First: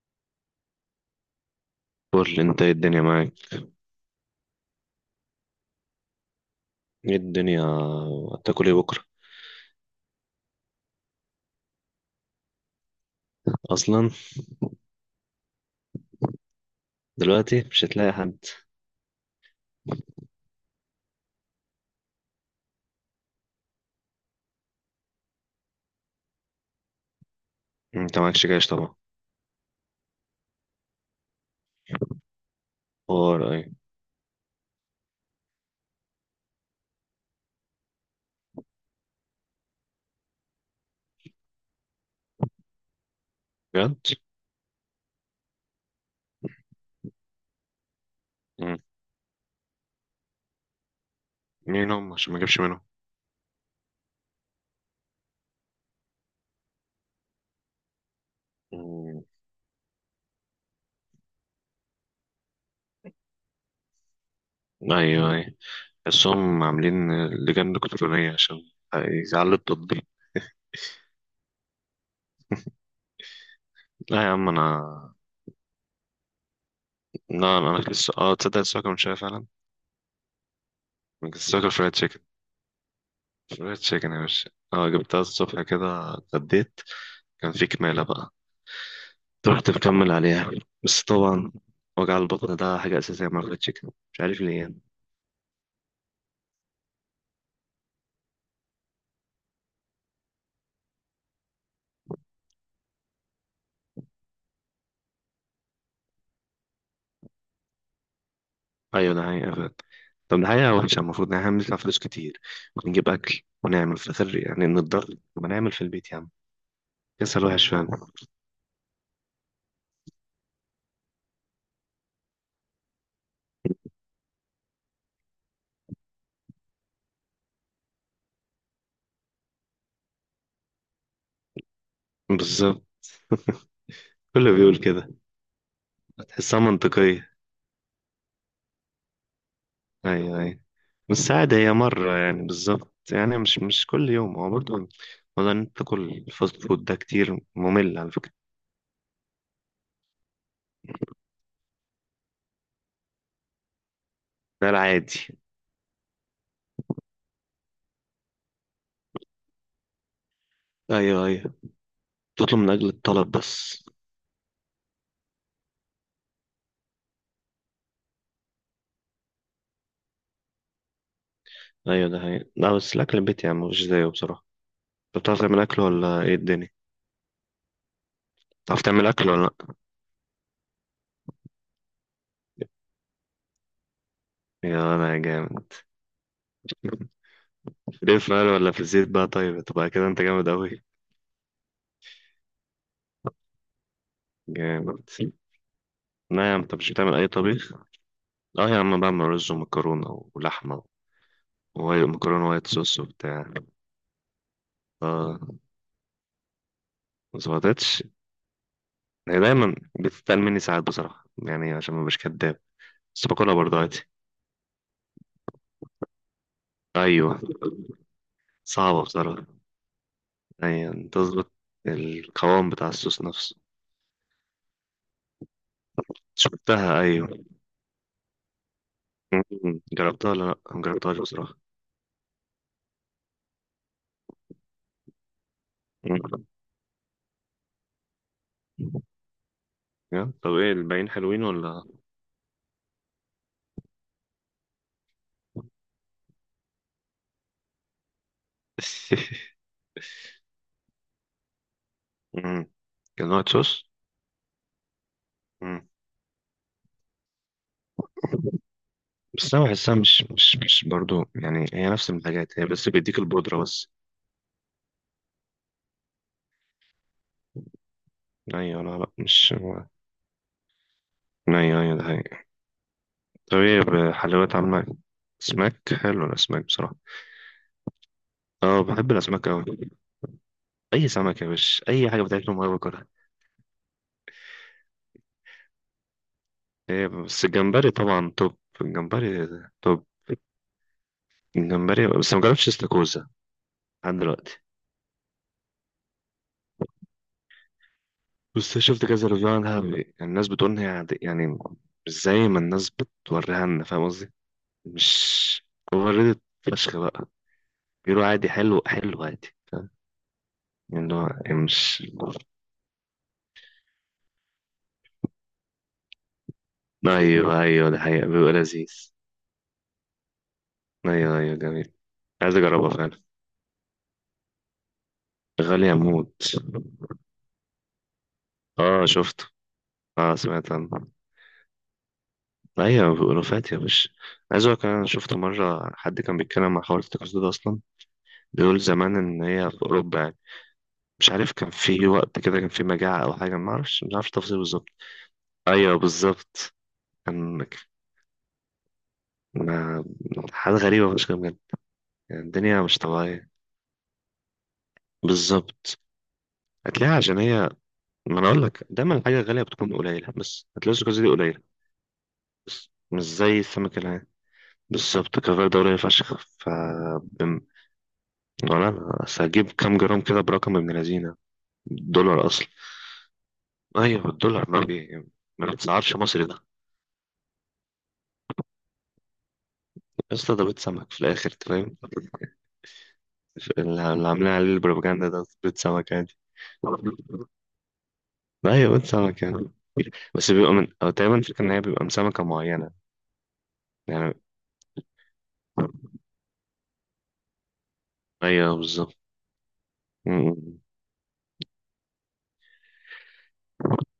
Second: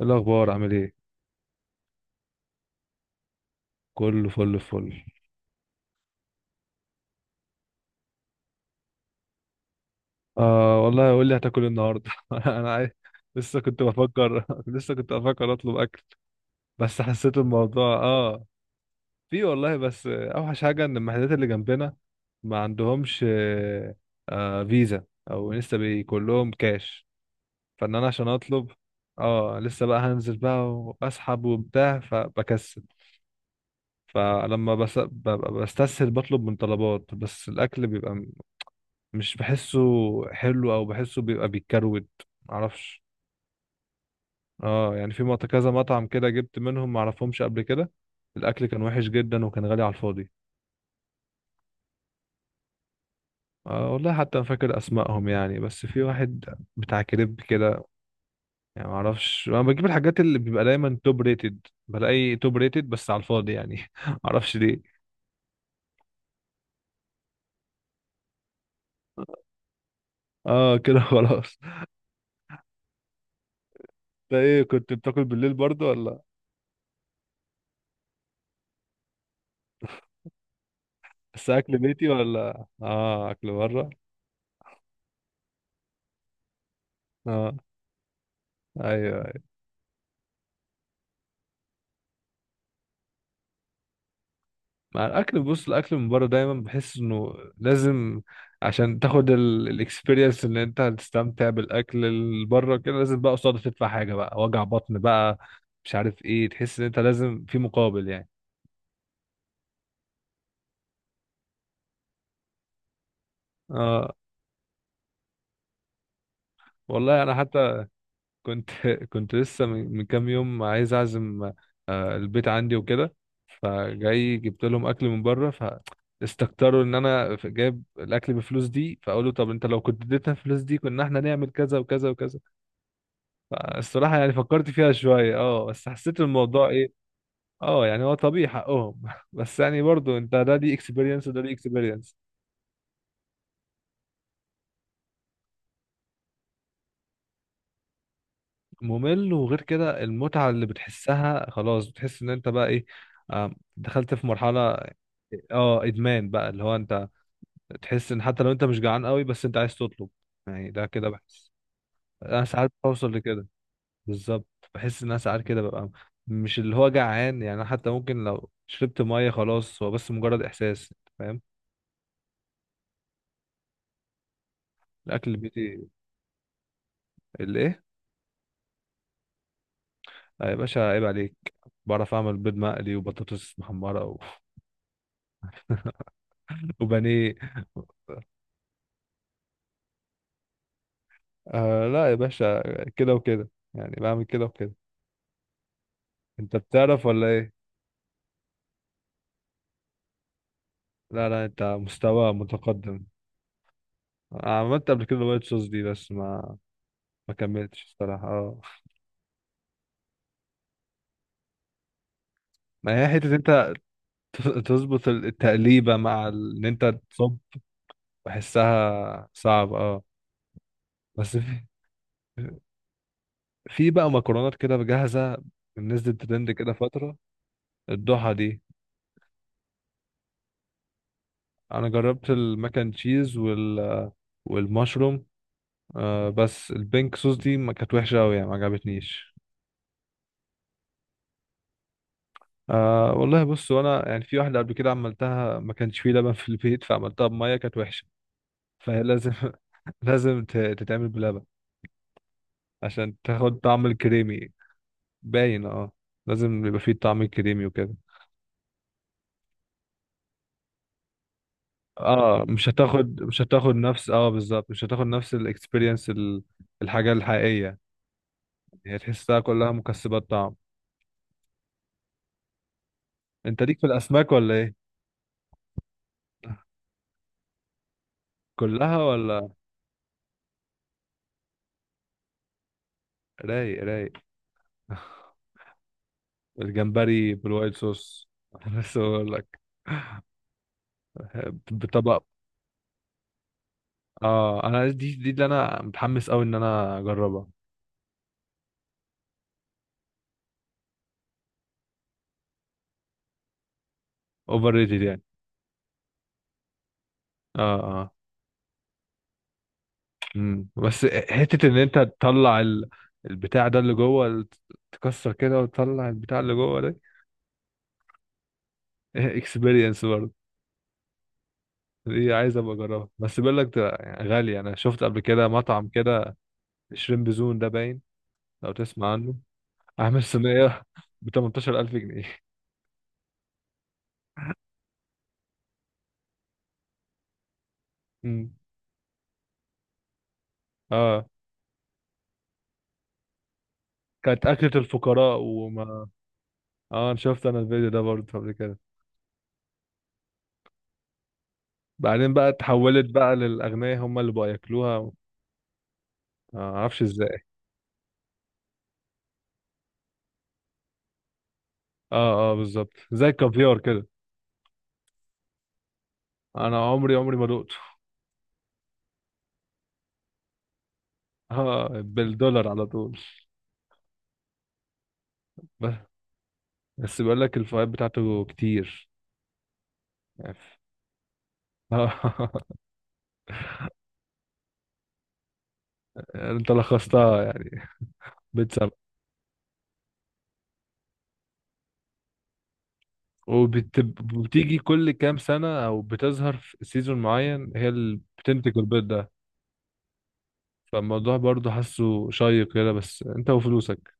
إيه الأخبار عامل إيه؟ قول انت، ايه الدنيا معاك؟ كله فل فل. ايه الدنيا؟ هتاكل ايه بكره؟ آه والله، قول لي هتاكل إيه النهاردة؟ أنا عايز. لسه كنت اصلا، بفكر لسه كنت بفكر أطلب أكل، بس حسيت دلوقتي مش الموضوع هتلاقي حد. في والله، بس أوحش حاجة إن المحلات اللي جنبنا ما عندهمش فيزا، أو لسه بي كلهم كاش، فإن أنا انت عشان معكش جيش أطلب طبعا. لسه بقى هنزل بقى وأسحب وبتاع فبكسل. حوار ايه؟ فلما ببقى بستسهل بطلب من طلبات، بس الأكل بيبقى مش بحسه حلو، او بحسه بيبقى بيتكروت، معرفش. بجد؟ اه يعني في كذا مطعم كده جبت منهم معرفهمش قبل كده. الاكل مم. كان وحش جدا وكان غالي على الفاضي. مين هم عشان ما اجيبش منهم؟ آه والله حتى انا فاكر اسمائهم يعني، بس في واحد بتاع كريب كده. يعني مم. معرفش، انا بجيب الحاجات اللي بيبقى دايما توب ريتد، بلاقي توب ريتد بس على الفاضي يعني. معرفش ليه. ايوه، ايوه، بس هم عاملين لجان الكترونيه عشان يزعلوا التطبيق. اه كده خلاص. لا يا ده عم ايه، انا. كنت بتاكل بالليل برضو ولا لا انا لسه، تصدق لسه واكل من شويه فعلا. انا كنت بس لسه واكل اكل فرايد بيتي، تشيكن. ولا اه اكل فرايد بره؟ تشيكن يا باشا، جبتها الصبح كده اتغديت. كان اه في كماله بقى، ايوه. رحت مكمل عليها، بس طبعا وجع البطن ده حاجة أساسية مع الفرايد تشيكن، مش عارف ليه يعني. مع الاكل، بص الاكل من بره دايما بحس انه لازم عشان تاخد الاكسبيرينس ان انت هتستمتع بالاكل اللي بره كده، لازم بقى قصاده تدفع حاجه بقى، وجع بطن بقى، مش عارف ايه، تحس ان انت لازم في مقابل يعني. أيوة ده حقيقة فعلا. طب ده حقيقة وحشة، المفروض إن إحنا بندفع فلوس كتير ونجيب أكل ونعمل في اه الآخر يعني نتضرر، طب نعمل في البيت يا عم. والله انا كسل وحش حتى فعلا. كنت كنت لسه من كام يوم عايز اعزم البيت عندي وكده، فجاي جبت لهم اكل من بره، فاستكتروا ان انا جايب الاكل بفلوس دي، فقالوا طب انت لو كنت اديتنا الفلوس دي كنا احنا نعمل كذا وكذا وكذا. بالظبط. الصراحة يعني كله فكرت بيقول فيها كده، شوية، اه بس حسيت تحسها الموضوع ايه. منطقية. اه يعني هو طبيعي، حقهم بس يعني برضو انت أيوة، ده أيوة، دي اكسبيرينس بس وده دي عادي هي اكسبيرينس. مرة يعني، بالظبط يعني مش كل يوم هو برضه. والله إن أنت تاكل الفاست فود ده كتير ممل على فكرة. ممل، وغير كده المتعة اللي بتحسها خلاص، بتحس ان انت بقى ايه، دخلت في مرحلة ده العادي. اه ادمان بقى، اللي هو انت تحس ان حتى لو انت مش جعان قوي بس انت عايز تطلب، يعني ده كده أيوة، بحس. أيوة، انا تطلب من ساعات أجل بوصل الطلب لكده. بس. بالظبط، بحس ان انا ساعات كده ببقى مش اللي هو جعان يعني، أنا حتى ممكن لو شربت ميه خلاص، هو بس مجرد احساس، فاهم. ايوه ده حقيقي، لا بس الاكل البيتي يعني مفيش زيه بصراحه. انت الاكل بتعرف تعمل اكل البيتي. ولا ايه الدنيا؟ الايه؟ بتعرف تعمل اكل ولا لا؟ يا باشا عيب عليك، بعرف اعمل بيض مقلي وبطاطس محمره و... يا انا يا جامد. وبانيه. ليه، في مقلي ولا في الزيت بقى؟ طيب تبقى كده انت جامد قوي. آه لا يا باشا، كده وكده يعني، بعمل كده وكده. جامد. لا يا انت عم انت مش بتعرف بتعمل ولا اي ايه؟ طبيخ. اه يا عم، بعمل رز ومكرونه ولحمه، لا لا انت ووايت مستوى مكرونه وايت صوص متقدم. وبتاع. أنا عملت قبل كده اه، وايت صوص دي بس ما ما كملتش ظبطتش. الصراحه اه. هي دايما بتتقل مني ساعات بصراحه يعني، عشان ما بش كداب. ما هي بس حته باكلها انت برضه عادي. تظبط التقليبه مع ان انت تصب، ايوه، صعبه بحسها بصراحه. صعب اه. ايوه، بس تظبط في، القوام بتاع الصوص نفسه. في بقى مكرونات كده جاهزه نزلت ترند كده شفتها، فتره ايوه. الضحى دي. مم. جربتها ولا لا، ما جربتهاش بصراحه. انا جربت الماك اند تشيز والمشروم، آه مم. بس البينك صوص دي ما كانت وحشه قوي يعني، ما عجبتنيش. يا طب ايه الباقيين حلوين ولا؟ آه والله بص، وانا يعني في واحده قبل كده عملتها ما كانش فيه لبن في البيت فعملتها بميه، كانت وحشه. فهي لازم لازم تتعمل بلبن مم. عشان كان وايت تاخد طعم صوص. الكريمي، باين مم. اه. لازم يبقى فيه الطعم الكريمي وكده. بس انا بحسها مش برضو، يعني هي نفس اه الحاجات هي، مش بس بيديك هتاخد مش البودرة هتاخد بس. نفس اه بالظبط، مش هتاخد نفس الاكسبيرينس، الحاجه الحقيقيه. ايوه، هي لا لا، تحسها مش. كلها ايوه، مكسبات طعم. ايوه ده حقيقي. طب انت ليك ايه، في الاسماك ولا بحلويات ايه؟ عاملة إيه؟ اسماك، حلو الاسماك بصراحة. اه كلها بحب ولا؟ الاسماك اوي. اي سمك يا باشا، اي حاجة بتاكل ما باكلها. رايق رايق. هي الجمبري بس بالوايت الجمبري صوص طبعا، توب بس اقول الجمبري. لك، توب الجمبري، بطبق. بس ما جربتش استاكوزا لحد دلوقتي. اه انا دي اللي انا متحمس قوي ان انا اجربها. بس شفت كذا ريفيو عنها يعني، الناس بتقول ان هي عادي- يعني، مش زي ما الناس بتوريها لنا، فاهم قصدي. اوفر ريتد يعني، مش اوفر. فشخ بقى. اه اه. بيقولوا عادي، حلو، حلو عادي، فاهم؟ امم، بس يعني اللي هو يعني حته ان انت مش. تطلع ال... البتاع ده اللي جوه، تكسر كده وتطلع البتاع اللي جوه ده. ايوه، ايوه، ده حقيقة بيبقى لذيذ. اكسبيرينس برضه. ايوه، ايوه جميل. دي عايز عايز ابقى اجربها اجربها، فعلا. بس بيقول لك ده يعني غالي. انا شفت قبل كده مطعم غالية كده، موت. شريمب زون ده باين، لو اه تسمع عنه. شفته. عامل اه، سمعت صينيه عنه. ب 18,000 جنيه. ايوه بيقولوا فات يا باشا. عايز اقول لك، انا شفت مرة حد كان بيتكلم مع حوار التكسر ده اصلا. مم. بيقول زمان ان هي في اوروبا يعني. اه مش عارف، كان في وقت كده كان في مجاعة أو حاجة، ما أعرفش كانت تفاصيل أكلة بالظبط. الفقراء أيوه وما. بالظبط. اه انا شفت انا كان، الفيديو ده برضه قبل كده. ما حاجة غريبة مش كده بجد؟ بعدين يعني بقى الدنيا مش اتحولت بقى طبيعية. للأغنياء هم اللي بقى ياكلوها بالظبط، معرفش هتلاقيها عشان ازاي. هي، ما أنا أقول لك دايما الحاجة الغالية بتكون قليلة، بس هتلاقي الزجاجة دي قليلة، اه اه بس بالظبط، مش زي زي الكافيار السمك كده. العادي. بالظبط، كفر ده قليل فشخ ف، انا عمري ما بم- دقته. ولا أنا أصل هجيب كام جرام كده برقم ابن لذينة. اه، دولار بالدولار أصلا. على طول. أيوه الدولار، ما بس بيتسعرش مصري ده. بس بيقول لك الفوائد بتاعته كتير يا اسطى، يعني، ده بيت سمك في الآخر. اه. اللي عاملين عليه البروباجندا ده بيض سمكة دي. يعني انت لخصتها يعني، أيوة، بتسبب. بيض سمكة يعني، بس بيبقى من، أو تقريبا الفكرة إن هي بيبقى من سمكة معينة، يعني. وبتيجي كل كام سنة او بتظهر في سيزون معين هي اللي أيوة بتنتج البيض بالظبط. ده. م- م. فالموضوع برضه حاسه شيق كده، بس انت وفلوسك.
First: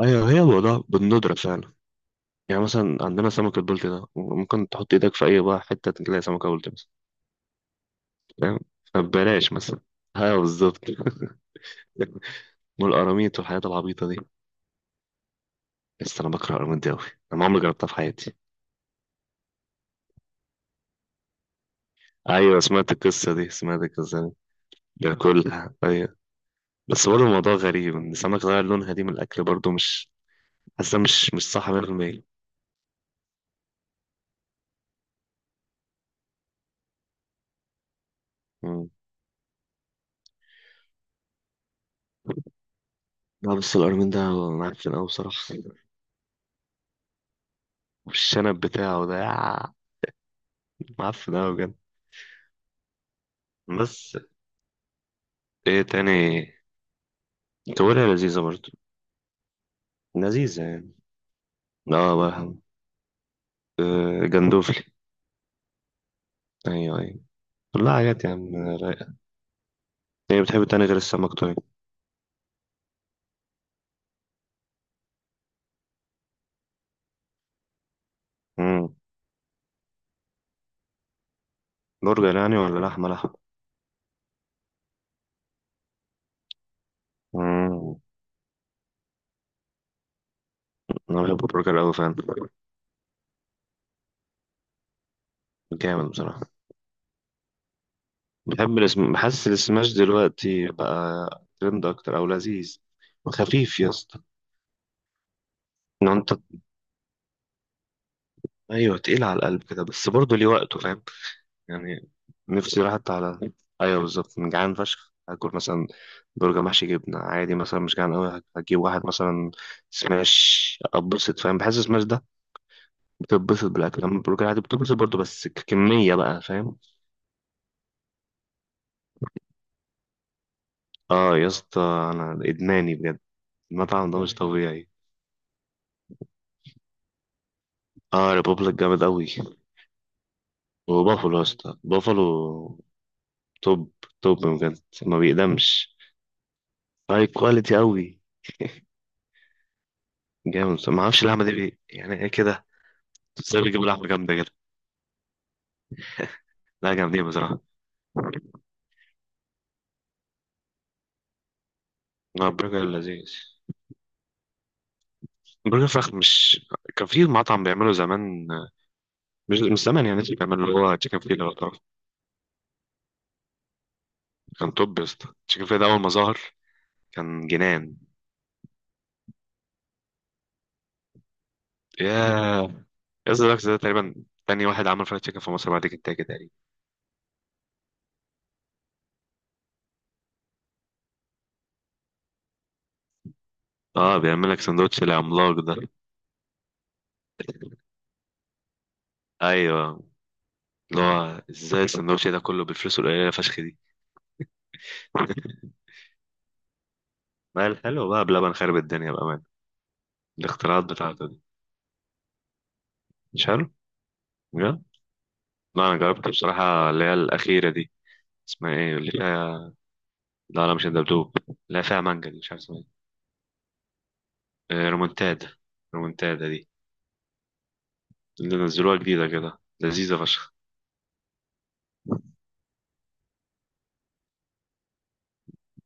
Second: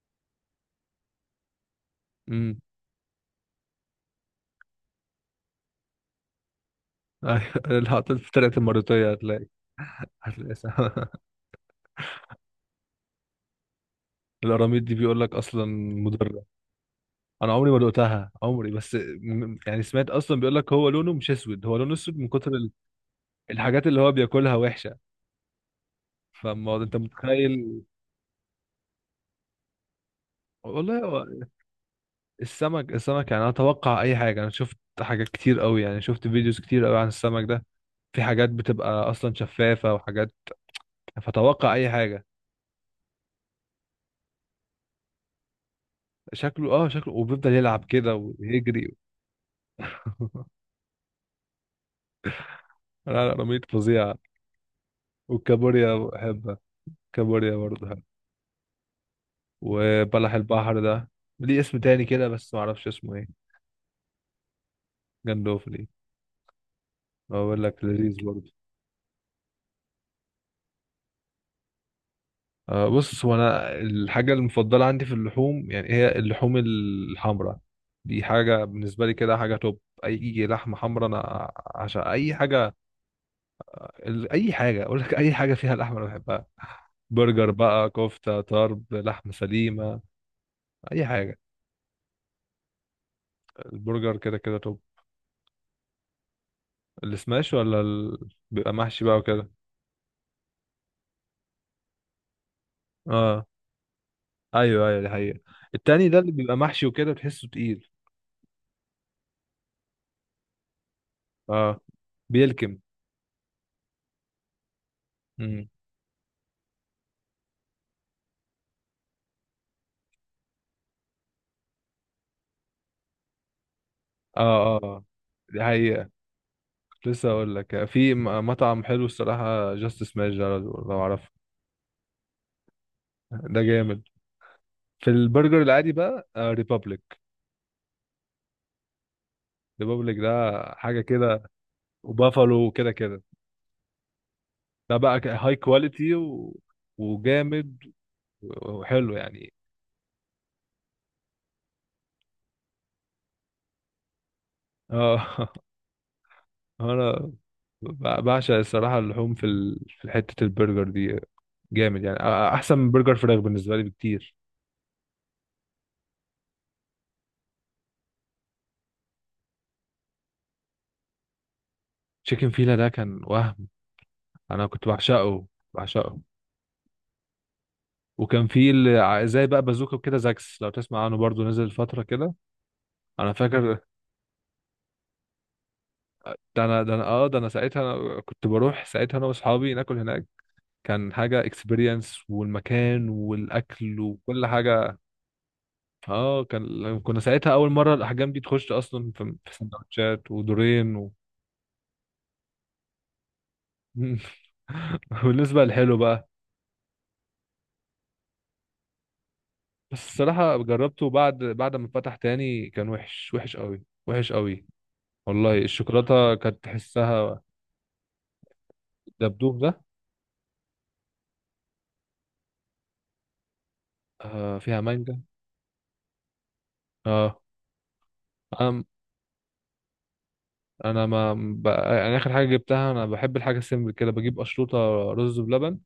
أيوة هي الموضوع بالندرة فعلا. امم. يعني مثلا عندنا سمكة بلطي ده، ممكن تحط إيدك في أي بقى حتة تلاقي سمكة بلطي مثلا. اللي حطيت في طلعت فاهم، المرتية هتلاقي، فبلاش مثلا. أيوة هتلاقي. بالظبط. والقراميط والحاجات العبيطة دي، القراميط دي بيقول لك اصلا بس أنا مضرة. بكره القراميط دي أوي. أنا ما انا عمري عمري ما جربتها في دقتها حياتي. عمري، بس يعني سمعت اصلا، بيقول لك هو لونه مش اسود، هو لونه اسود من كتر أيوة سمعت القصة دي، سمعت الحاجات اللي هو القصة دي. بياكلها وحشة. باكلها، أيوة. فالموضوع انت بس برضه الموضوع متخيل. غريب ان السمك غير لونها دي من الاكل، برضه مش، حاسه والله هو مش صح 100%. السمك يعني انا اتوقع اي حاجة، انا شفت حاجات كتير قوي يعني، شفت فيديوز كتير قوي عن السمك ده. في حاجات مم. بتبقى اصلا شفافة وحاجات، فتوقع اي حاجة. لا بس القرمين ده معفن قوي بصراحه. شكله اه، شكله وبيفضل يلعب كده والشنب ويجري. بتاعه ده يا، معفن قوي بجد. لا لا، رميت فظيعة. بس ايه والكابوريا تاني؟ بحبها. كابوريا برضه حلو. كوريا لذيذه برضه. وبلح لذيذه البحر يعني. ده ليه اسم تاني اه كده بس بقى، ما اعرفش اسمه ايه. آه، جندوفلي. جندوفلي. ايوه، ايوه. بقول لك كلها لذيذ حاجات يا برضه. عم رايقه. ايه بتحب تاني غير السمك طيب؟ آه بص، هو انا الحاجة المفضلة عندي في اللحوم يعني هي اللحوم الحمراء. دي حاجة مم. بالنسبة لي كده حاجة توب، أي لحمة حمراء أنا عشان أي برجر يعني حاجة. ولا لحمه لحمه؟ أي حاجة أقول لك، أي حاجة فيها لحمة أنا بحبها. برجر بقى، مم. كفتة، طرب، لحمة سليمة، اي انا حاجه. بحب البرجر قوي فعلا. البرجر كده كده، طب جامد بصراحه. السماش ولا ال...؟ بيبقى بحب محشي بقى الاسم، حاسس وكده، السماش دلوقتي بقى ترند اكتر، او لذيذ. اه. وخفيف يا اسطى، ايوه ايوه دي حقيقه. التاني ان ده انت. اللي بيبقى محشي وكده تحسه تقيل، ايوه تقيل على القلب كده، بس برضه ليه وقته، فاهم اه يعني. بيلكم. نفسي راحت على، ايوه بالظبط، من جعان فشخ هاكل امم، مثلا برجر محشي جبنه عادي، مثلا مش جعان قوي هجيب واحد مثلا سماش، اتبسط، فاهم. بحس سماش ده بتتبسط بالاكل، اما البرجر عادي اه اه بتتبسط آه، برضه بس دي حقيقه. كميه بقى، فاهم. كنت لسه اقول لك في مطعم حلو الصراحه، جاست سماش ده لو لو عارفه، اه يا اسطى، انا ادماني بجد، ده جامد. المطعم ده مش طبيعي. في البرجر العادي بقى ريبابليك، اه، ريبوبليك جامد قوي. ريبابليك ده حاجه وبافلو كده. يا اسطى، بافلو وبافالو وكده كده. توب. توب بجد. ده ما بقى هاي بيقدمش، كواليتي و... هاي كواليتي وجامد قوي. وحلو يعني، جامد، ما اعرفش اللحمه دي يعني ايه كده؟ ازاي بيجيبوا لحمه جامده كده؟ اه. لا جامدين انا بصراحه. بعشق الصراحه اللحوم في ال... في حته البرجر دي جامد يعني، لا احسن برجر من برجر لذيذ، فراخ بالنسبه لي بكتير. برجر فراخ مش. كان في مطعم بيعمله زمان، مش زمان يعني، لسه بيعمله، اللي هو تشيكن فيلا لو تعرف. تشيكن فيلا ده كان وهم، انا كان كنت توب يا اسطى، بعشقه، تشيكن فيلا ده اول ما بعشقه. ظهر كان جنان. وكان في زي بقى بازوكا كده، زاكس لو تسمع عنه برضو، نزل فتره كده ياه، يا انا اسطى ده فاكر. تقريبا تاني واحد عمل فرايد تشيكن في مصر بعد كنتاكي تقريبا. ده انا ساعتها أنا كنت بروح ساعتها انا واصحابي ناكل هناك، كان حاجه اكسبيرينس، والمكان والاكل اه وكل بيعمل لك حاجه، سندوتش العملاق ده. اه. كان كنا ساعتها اول مره الاحجام دي تخش اصلا في في ايوه، سندوتشات اللي ودورين. هو ازاي السندوتش ده كله بالفلوس القليله فشخ دي. مم. بالنسبة للحلو بقى، ما هي الحلو بقى بلبن خارب الدنيا بأمان. بس الصراحة الاختراعات جربته بتاعته بعد دي بعد ما فتح تاني كان وحش، مش وحش حلو قوي وحش قوي. بجد. والله لا أنا جربت الشوكولاتة كانت بصراحة اللي هي تحسها. الأخيرة دي. اسمها إيه اللي دبدوب ده. فيها؟ لا لا مش الدبدوب. لا فيها مانجا دي، مش عارف اسمها. آه فيها إيه آه، مانجا، رومونتادا، رومونتادا دي، اه. اللي انا نزلوها جديدة كده لذيذة فشخ. انا ما بقى يعني اخر حاجة جبتها، انا بحب الحاجة سيمبل كده، بجيب اشروطة، رز بلبن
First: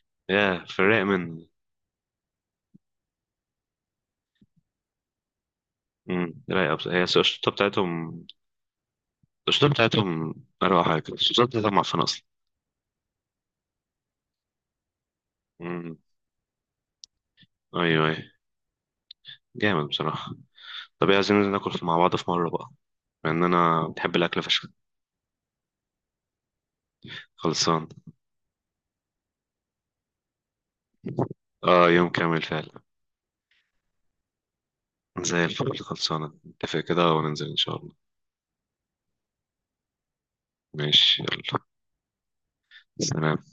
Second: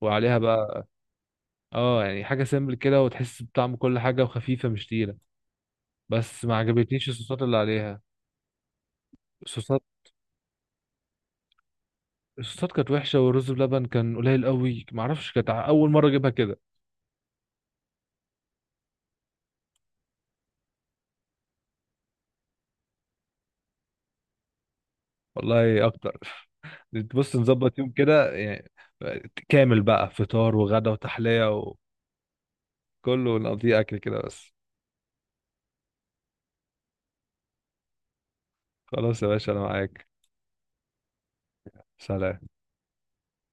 وعليها يا في بقى الرايق من، اه. يعني حاجة سيمبل كده وتحس بطعم كل حاجة، وخفيفة مش تقيلة. بس ما رايقة، بس هي عجبتنيش الصوصات الشطة اللي عليها. بتاعتهم، الشطة الصوصات. بتاعتهم أروع حاجة، الشطة بتاعتهم معفنة أصلا. الصوصات كانت وحشة، والرز بلبن كان قليل قوي، معرفش كانت أول امم. مرة أجيبها كده. أيوه، أيوه. جامد بصراحة. طب ايه عايزين ناكل مع بعض في مرة بقى، لأن أنا بحب الأكل فشخ. والله اكتر. بص نظبط خلصان. يوم كده يعني كامل بقى، فطار وغدا وتحلية، اه، يوم كامل فعلا. وكله نقضيه اكل كده بس. زي الفل، خلصانة، نتفق كده وننزل إن شاء الله. خلاص يا باشا انا معاك. ماشي يلا. سلام. سلام.